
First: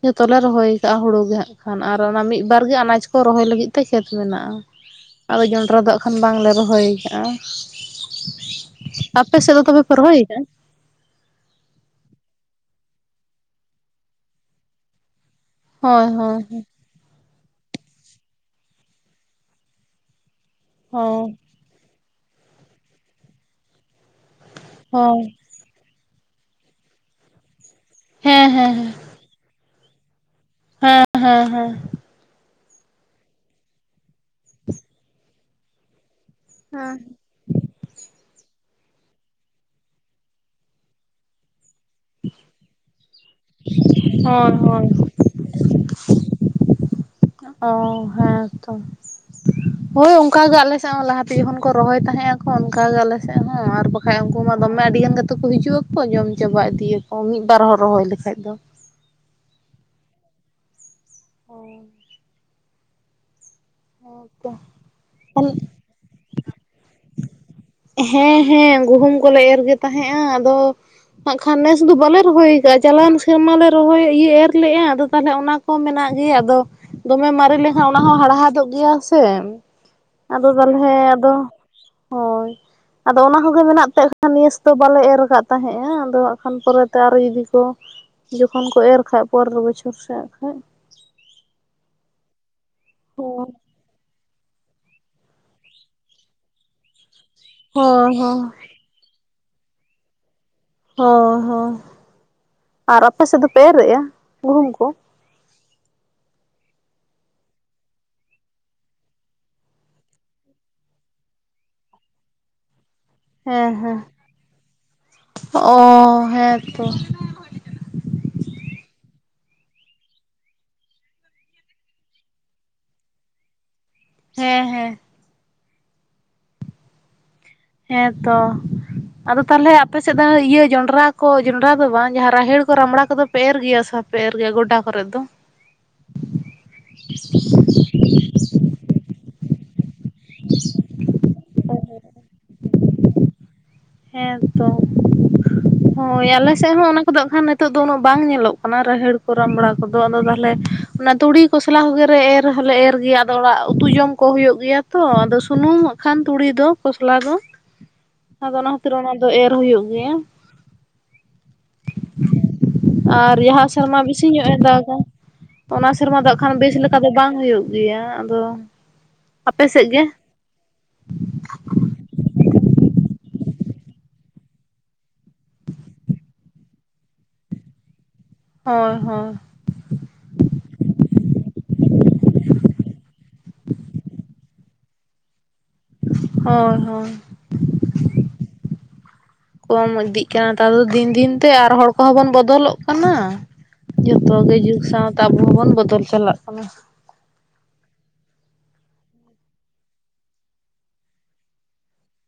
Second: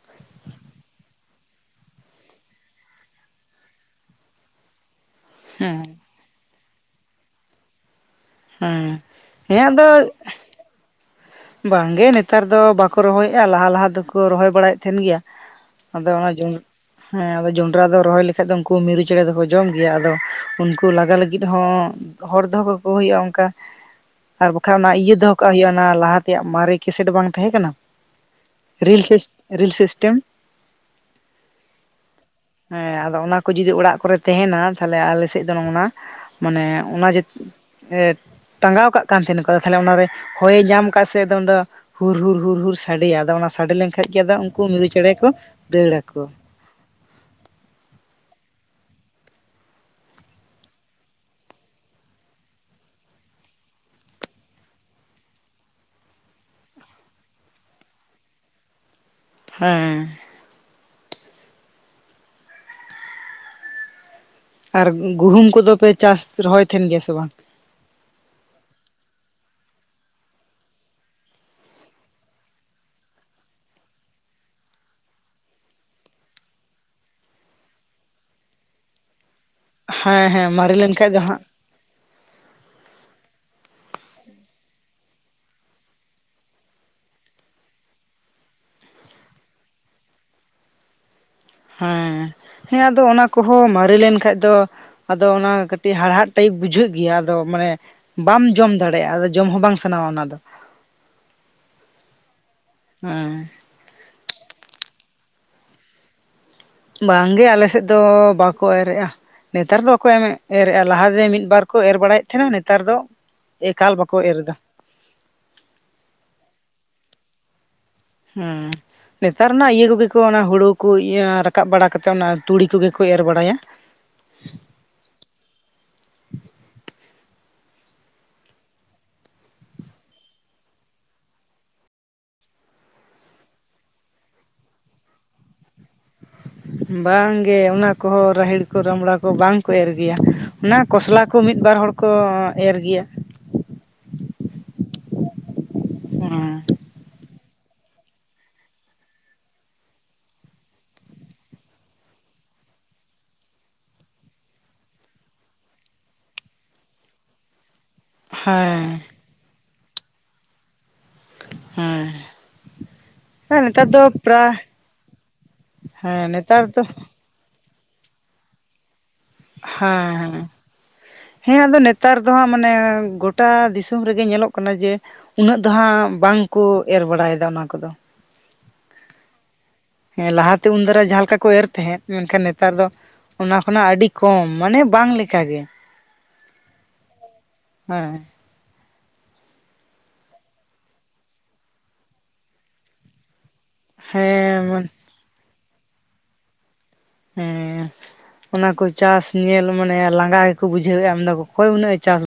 ᱡᱚᱛᱚ ᱞᱮ ᱨᱚᱦᱚᱭ ᱠᱟᱜᱼᱟ ᱦᱩᱲᱩ ᱜᱮ ᱦᱟᱸᱜ ᱠᱷᱟᱱ ᱟᱨ ᱚᱱᱟ ᱢᱤᱫ ᱵᱟᱨ ᱜᱮ ᱟᱱᱟᱪ ᱠᱚ ᱨᱚᱦᱚᱭ ᱞᱟᱹᱜᱤᱫ ᱛᱮ ᱠᱷᱮᱛ ᱢᱮᱱᱟᱜᱼᱟ᱾ [unintelligible] ᱟᱫᱚ ᱡᱚᱱᱰᱨᱟ ᱫᱚ ᱦᱟᱸᱜ ᱠᱷᱟᱱ ᱵᱟᱝᱞᱮ ᱨᱚᱦᱚᱭ ᱟᱠᱟᱜᱼᱟ᱾ ᱦᱮᱸ ᱟᱯᱮ ᱥᱮᱫ ᱫᱚ ᱦᱮᱸ ᱛᱚᱵᱮ ᱯᱮ ᱨᱚᱦᱚᱭ ᱟᱠᱟᱜ-ᱟ? ᱵᱟᱝ ᱜᱮ ᱱᱮᱛᱟᱨ ᱫᱚ ᱵᱟᱠᱚ ᱨᱚᱦᱚᱭᱮᱜᱼᱟ, ᱞᱟᱦᱟ ᱞᱟᱦᱟ ᱫᱚᱠᱚ ᱨᱚᱦᱚᱭ ᱵᱟᱲᱟᱭᱮᱫ ᱛᱟᱸᱦᱮᱱ ᱜᱮᱭᱟ᱾ ᱦᱳᱭ ᱟᱫᱚ ᱚᱱᱟ ᱡᱚᱱᱰ, ᱦᱳᱭ ᱦᱮᱸ ᱟᱫᱚ ᱡᱚᱱᱰᱨᱟ ᱫᱚ ᱨᱚᱦᱚᱭ ᱞᱮᱠᱷᱟᱡ ᱫᱚ ᱩᱱᱠᱩ ᱢᱤᱨᱩ ᱪᱮᱬᱮ ᱫᱚᱠᱚ ᱡᱚᱢ ᱜᱮᱭᱟ, ᱟᱫᱚ ᱩᱱᱠᱩ ᱞᱟᱜᱟ ᱦᱳᱭ ᱞᱟᱹᱜᱤᱫ ᱦᱚᱸ ᱦᱚᱲ ᱫᱚᱦᱚ ᱠᱟᱠᱚ ᱦᱩᱭᱩᱜᱼᱟ ᱚᱱᱠᱟ, ᱟᱨ ᱵᱟᱠᱷᱟᱡ ᱚᱱᱟ ᱤᱭᱟᱹ ᱫᱚᱦᱚ ᱦᱳᱭ ᱠᱟᱜ ᱦᱩᱭᱩᱜ, ᱚᱱᱟ ᱞᱟᱦᱟ ᱛᱮᱭᱟᱜ ᱢᱟᱨᱮ ᱠᱮᱥᱮᱴ ᱵᱟᱝ ᱛᱟᱦᱮᱸ ᱠᱟᱱᱟ, ᱦᱮᱸ ᱦᱮᱸ ᱨᱤᱞᱥ ᱥᱤᱥ ᱨᱤᱞᱥ ᱥᱤᱥᱴᱮᱢ? ᱦᱮᱸ ᱦᱮᱸ ᱦᱮᱸ᱾ ᱦᱮᱸ ᱟᱫᱚ ᱚᱱᱟ ᱠᱚ ᱡᱩᱫᱤ ᱚᱲᱟᱜ ᱠᱚᱨᱮ ᱛᱟᱦᱮᱱᱟ, ᱛᱟᱦᱞᱮ ᱟᱞᱮ ᱥᱮᱫ ᱫᱚ ᱱᱚᱜ ᱱᱟ ᱢᱟᱱᱮ ᱚᱱᱟ ᱦᱮᱸ ᱡᱮ ᱮᱫᱷ ᱴᱟᱸᱜᱟᱣ ᱠᱟᱜ ᱠᱟᱱ ᱛᱟᱦᱮᱱᱟ ᱠᱚ ᱛᱟᱦᱞᱮ ᱚᱱᱟ ᱨᱮ ᱦᱚᱭᱮ ᱧᱟᱢ ᱠᱟᱜ ᱥᱮ ᱩᱱᱫᱚ ᱦᱩᱨ ᱦᱩᱨ ᱦᱩᱨ ᱦᱩᱨ ᱥᱟᱰᱮᱭᱟ, ᱟᱫᱚ ᱚᱱᱟ ᱥᱟᱰᱮ ᱞᱮᱱ ᱠᱷᱟᱡ ᱜᱮ ᱟᱫᱚ ᱦᱳᱭ ᱩᱱᱠᱩ ᱢᱤᱨᱩ ᱦᱳᱭ ᱪᱮᱬᱮ ᱠᱚ ᱫᱟᱹᱲᱟ ᱠᱚ᱾ ᱚ ᱦᱮᱸ ᱛᱚ᱾ ᱦᱳᱭ ᱚᱱᱠᱟᱜᱮ ᱟᱞᱮ ᱥᱮᱫ ᱦᱚᱸ ᱞᱟᱦᱟ ᱛᱮ ᱡᱚᱠᱷᱚᱱ ᱠᱚ ᱨᱚᱦᱚᱭ ᱛᱟᱦᱮᱸᱫ ᱟᱠᱚ ᱚᱱᱠᱟᱜᱮ ᱟᱞᱮ ᱥᱮᱫ ᱦᱚᱸ ᱟᱨ ᱵᱟᱠᱷ ᱵᱟᱠᱷᱟᱡ ᱩᱱᱠᱩ ᱢᱟ ᱫᱚᱢᱮ ᱟᱹᱰᱤ ᱜᱟᱱ ᱠᱟᱛᱮ ᱠᱚ ᱦᱤᱡᱩᱜ ᱟᱠᱚ, ᱡᱚᱢ ᱪᱟᱵᱟ ᱤᱫᱤᱭᱟ ᱠᱚ ᱢᱤᱫ ᱵᱟᱨ ᱦᱚᱲ ᱨᱚᱦᱚᱭ ᱞᱮᱠᱷᱟᱡ ᱫᱚ᱾ ᱦᱮᱸ ᱦᱮ [inaudible] ᱦᱮ [inaudible] ᱟᱨ ᱜᱩᱦᱩᱢ ᱠᱚᱫᱚ ᱯᱮ ᱪᱟᱥ ᱨᱚᱦᱚᱭ ᱛᱟᱦᱮᱱ ᱜᱮᱭᱟ ᱥᱮ ᱵᱟᱝ? ᱦᱮᱸ ᱦᱮᱸ, ᱜᱩᱦᱩᱢ ᱠᱚᱞᱮ ᱮᱨ ᱜᱮ ᱛᱟᱦᱮᱸᱜᱼᱟ ᱟᱫᱚ ᱦᱟᱜ ᱠᱷᱟᱱ ᱱᱮᱥ ᱫᱚ ᱵᱟᱞᱮ ᱨᱚᱦᱚᱭ ᱟᱠᱟᱜᱼᱟ, ᱪᱟᱞᱟᱣᱮᱱ ᱥᱮᱨᱢᱟ ᱞᱮ ᱨᱚᱦᱚᱭ ᱤᱭᱟᱹ ᱮᱨ ᱞᱮᱜᱼᱟ ᱟᱫᱚ ᱛᱟᱦᱚᱞᱮ ᱚᱱᱟ ᱦᱚᱸ ᱢᱮᱱᱟᱜ ᱜᱮᱭᱟ ᱟᱫᱚ, ᱫᱚᱢᱮ ᱢᱟᱨᱮ ᱞᱮᱦᱚᱸ ᱚᱱᱟ ᱦᱚᱸ ᱦᱟᱲᱦᱟᱫᱚᱜ ᱜᱮᱭᱟ ᱥᱮ᱾ ᱦᱮᱸ ᱦᱮᱸ ᱟᱫᱚ ᱢᱟᱨᱮ ᱛᱟᱦᱞᱮ ᱞᱮᱱᱠᱷᱟᱡ ᱫᱚ ᱟᱫᱚ, ᱦᱟᱸᱜ ᱦᱳᱭ ᱟᱫᱚ ᱚᱱᱟ ᱦᱚᱸᱜᱮ ᱢᱮᱱᱟᱜ ᱛᱮ ᱱᱮᱥ ᱫᱚ ᱵᱟᱞᱮ ᱮᱨ ᱠᱟᱫᱷ ᱛᱟᱦᱮᱸᱼᱟ, ᱟᱫᱚ ᱦᱟᱸᱜ ᱠᱷᱟᱱ ᱯᱚᱨᱮᱛᱮ ᱟᱨᱚ ᱡᱩᱫᱤ ᱠᱚ ᱡᱚᱠᱷᱚᱱ ᱠᱚ ᱮᱨ ᱠᱷᱟᱡ ᱯᱚᱨᱮᱨ ᱵᱚᱪᱷᱚᱨ ᱥᱮᱫᱷ ᱠᱷᱟᱡ᱾ ᱦᱮᱸᱻ᱾ ᱦᱮᱸ ᱟᱫᱚ ᱚᱱᱟ ᱦᱳᱭ ᱠᱚᱦᱚᱸ ᱢᱟᱨᱮ ᱞᱮᱱ ᱠᱷᱟᱡ ᱫᱚ ᱟᱫᱚ ᱚᱱᱟ ᱠᱟᱴᱤᱡ ᱦᱟᱲᱦᱟᱫ ᱴᱟᱭᱤᱯ ᱵᱩᱡᱷᱟᱹᱜ ᱜᱮᱭᱟ ᱟᱫᱚ ᱢᱟᱱᱮ ᱦᱳᱭ ᱦᱳᱭ ᱵᱟᱢ ᱡᱚᱢ ᱫᱟᱲᱮᱭᱼᱟ ᱟᱫᱚ ᱡᱚᱢ ᱦᱚᱸ ᱵᱟᱝ ᱥᱟᱱᱟᱣᱟ ᱚᱱᱟ ᱫᱚ᱾ ᱦᱚᱸ ᱦᱚᱸ᱾ ᱟᱨ ᱟᱯᱮ ᱦᱮᱸ ᱥᱮᱫ ᱫᱚᱯᱮ ᱮᱨᱮᱫᱼᱟ ᱜᱩᱦᱩᱢ ᱠᱚ? ᱵᱟᱝᱜᱮ ᱟᱞᱮ ᱥᱮᱫ ᱫᱚ ᱵᱟᱠᱚ ᱮᱨᱮᱜᱼᱟ᱾ ᱱᱮᱛᱟᱨ ᱫᱚ ᱵᱟᱠᱚ ᱮᱢ ᱮᱨ ᱨᱮᱜᱼᱟ, ᱞᱟᱦᱟᱛᱮ ᱢᱤᱫ ᱵᱟᱨ ᱠᱚ ᱮᱨ ᱵᱟᱲᱟᱭᱮᱫ ᱛᱟᱦᱮᱱᱟ ᱱᱮᱛᱟᱨ ᱫᱚ ᱦᱮᱸ ᱮᱠᱟᱞ ᱦᱮᱸ᱾ ᱵᱟᱠᱚ ᱮᱨ ᱮᱫᱟ ᱚ ᱦᱮᱸ ᱛᱚ ᱾ ᱦᱩᱸ ᱾ ᱱᱮᱛᱟᱨ ᱱᱟ ᱤᱭᱟᱹ ᱠᱚᱜᱮ ᱠᱚ ᱚᱱᱟ ᱦᱩᱲᱩ ᱠᱚ ᱤᱭᱟᱹ ᱨᱟᱠᱟᱵ ᱵᱟᱲᱟ ᱠᱟᱛᱮᱫ ᱚᱱᱟ ᱛᱩᱲᱤ ᱠᱚᱜᱮ ᱠᱚ ᱮᱨ ᱵᱟᱲᱟᱭᱟ᱾ ᱦᱮᱸ ᱦᱮᱸ᱾ ᱦᱮᱸ ᱛᱚ᱾ ᱟᱫᱚ ᱛᱟᱦᱞᱮ ᱟᱯᱮ ᱥᱮᱫ ᱫᱚ ᱤᱭᱟᱹ ᱡᱚᱱᱰᱨᱟ ᱠᱚ ᱡᱚᱱᱰᱨᱟ ᱫᱚ ᱵᱟᱝ, ᱡᱟᱦᱟᱸ ᱨᱟᱦᱮᱲ ᱠᱚ ᱨᱟᱢᱵᱲᱟ ᱠᱚᱫᱚ ᱯᱮ ᱮᱨ ᱜᱮᱭᱟ ᱥᱮ ᱵᱟᱯᱮ ᱮᱨ ᱜᱮᱭᱟ ᱜᱚᱰᱟ ᱠᱚᱨᱮᱫ ᱫᱚ? ᱵᱟᱝᱜᱮ, ᱚᱱᱟ ᱠᱚᱦᱚᱸ ᱨᱟᱦᱮᱲ ᱠᱚ ᱨᱟᱢᱲᱟ ᱠᱚ ᱵᱟᱝ ᱠᱚ ᱮᱨ ᱜᱮᱭᱟ, ᱚᱱᱟ ᱠᱚᱥᱞᱟ ᱠᱚ ᱢᱤᱫ ᱵᱟᱨ ᱦᱚᱲ ᱠᱚ ᱮᱨ ᱜᱮᱭᱟ᱾ ᱦᱮᱸ ᱛᱚ᱾ ᱦᱳᱭ ᱟᱞᱮ ᱥᱮᱫ ᱦᱚᱸ ᱚᱱᱟ ᱠᱚᱫᱚ ᱠᱷᱟᱱ ᱱᱤᱛᱚᱜ ᱫᱚ ᱩᱱᱟᱹᱜ ᱵᱟᱝ ᱧᱮᱞᱚᱜ ᱠᱟᱱᱟ ᱨᱟᱦᱮᱲ ᱠᱚ, ᱨᱟᱢᱲᱟ ᱠᱚᱫᱚ, ᱟᱫᱚ ᱛᱟᱦᱞᱮ ᱚᱱᱟ ᱛᱩᱲᱤ ᱠᱚᱥᱞᱟ ᱠᱚᱜᱮ ᱨᱮ ᱮᱨ ᱦᱚᱞᱮ ᱮᱨ ᱜᱮᱭᱟ ᱟᱫᱚ ᱚᱲᱟᱜ ᱩᱛᱩ ᱡᱚᱢ ᱠᱚ ᱦᱩᱭᱩᱜ ᱜᱮᱭᱟ ᱛᱚ, ᱟᱫᱚ ᱥᱩᱱᱩᱢ ᱠᱷᱟᱱ ᱛᱩᱲᱤ ᱫᱚ ᱠᱷᱚᱥᱞᱟ ᱫᱚ ᱟᱫᱚ ᱚᱱᱟ ᱠᱷᱟᱹᱛᱤᱨ ᱦᱮᱸ ᱚᱱᱟ ᱫᱚ ᱮᱨ ᱦᱩᱭᱩᱜ ᱜᱮᱭᱟ᱾ ᱦᱮᱸ᱾ ᱟᱨ ᱡᱟᱦᱟ ᱦᱮᱸ ᱱᱮᱛᱟᱨ ᱥᱮᱨᱢᱟ ᱫᱚ ᱵᱮᱥᱤ ᱧᱚᱜ ᱯᱨᱟᱭ ᱮ ᱫᱟᱜᱼᱟ ᱚᱱᱟ ᱥᱮᱨᱢᱟ ᱦᱮᱸ ᱫᱟᱜ ᱠᱷᱟᱱ ᱱᱮᱛᱟᱨ ᱵᱮᱥ ᱫᱚ ᱞᱮᱠᱟ ᱵᱟᱝ ᱦᱳᱭᱳᱜ ᱜᱮᱭᱟ ᱟᱫᱚ᱾ ᱟᱯᱮ ᱥᱮᱫ ᱜᱮ ᱦᱮᱸ ᱦᱮᱸ᱾ ᱦᱮᱸ ᱟᱫᱚ ᱱᱮᱛᱟᱨ ᱫᱚ ᱦᱟᱸᱜ ᱢᱟᱱᱮ ᱜᱚᱴᱟ ᱫᱤᱥᱚᱢ ᱨᱮᱜᱮ ᱧᱮᱞᱚᱜ ᱠᱟᱱᱟ ᱡᱮ ᱩᱱᱟᱹᱜ ᱫᱚ ᱦᱟᱸᱜ ᱵᱟᱝ ᱠᱚ ᱮᱨ ᱵᱟᱲᱟᱭ ᱫᱟ ᱚᱱᱟ ᱠᱚᱫᱚ᱾ ᱦᱳᱭ ᱦᱳᱭ᱾ ᱦᱮᱸ ᱞᱟᱦᱟ ᱛᱮ ᱩᱱ ᱫᱟᱨᱟ ᱡᱟᱦᱟ ᱞᱮᱠᱟ ᱠᱚ ᱮᱨ ᱛᱟᱦᱮᱸᱫ ᱢᱮᱱ ᱠᱷᱟᱱ ᱱᱮᱛᱟᱨ ᱫᱚ ᱚᱱᱟ ᱠᱷᱚᱱᱟᱜ ᱟᱹᱰᱤ ᱠᱚᱢ ᱢᱟᱱᱮ ᱵᱟᱝ ᱞᱮᱠᱟ ᱜᱮ᱾ ᱦᱳᱭ ᱦᱳᱭ᱾ ᱦᱮᱸ [inaudible] ᱠᱚᱢ ᱤᱫᱤᱜ ᱠᱟᱱᱟ ᱱᱮᱛᱟᱨ ᱫᱚ ᱫᱤᱱ ᱫᱤᱱ ᱛᱮ ᱟᱨ ᱦᱚᱲ ᱠᱚᱦᱚᱸ ᱵᱚᱱ ᱵᱚᱫᱚᱞ ᱚᱜ ᱠᱟᱱᱟ᱾ ᱡᱷᱚᱛᱚ ᱜᱮ ᱡᱩᱜᱽ ᱦᱮᱸ ᱥᱟᱶ ᱛᱮ ᱟᱵᱚ ᱦᱚᱸᱵᱚᱱ ᱵᱚᱫᱚᱞ ᱪᱟᱞᱟᱜ ᱠᱟᱱᱟ᱾ ᱦᱮᱸ᱾ ᱚᱱᱟ ᱠᱚ ᱪᱟᱥ ᱧᱮᱞ ᱢᱟᱱᱮ ᱞᱟᱸᱜᱟ ᱜᱮᱠᱚ ᱵᱩᱡᱷᱟᱹᱣ ᱮᱜᱼᱟ ᱢᱮᱱ ᱫᱟᱠᱚ ᱚᱠᱚᱭ ᱩᱱᱟᱹᱜ ᱪᱟᱥ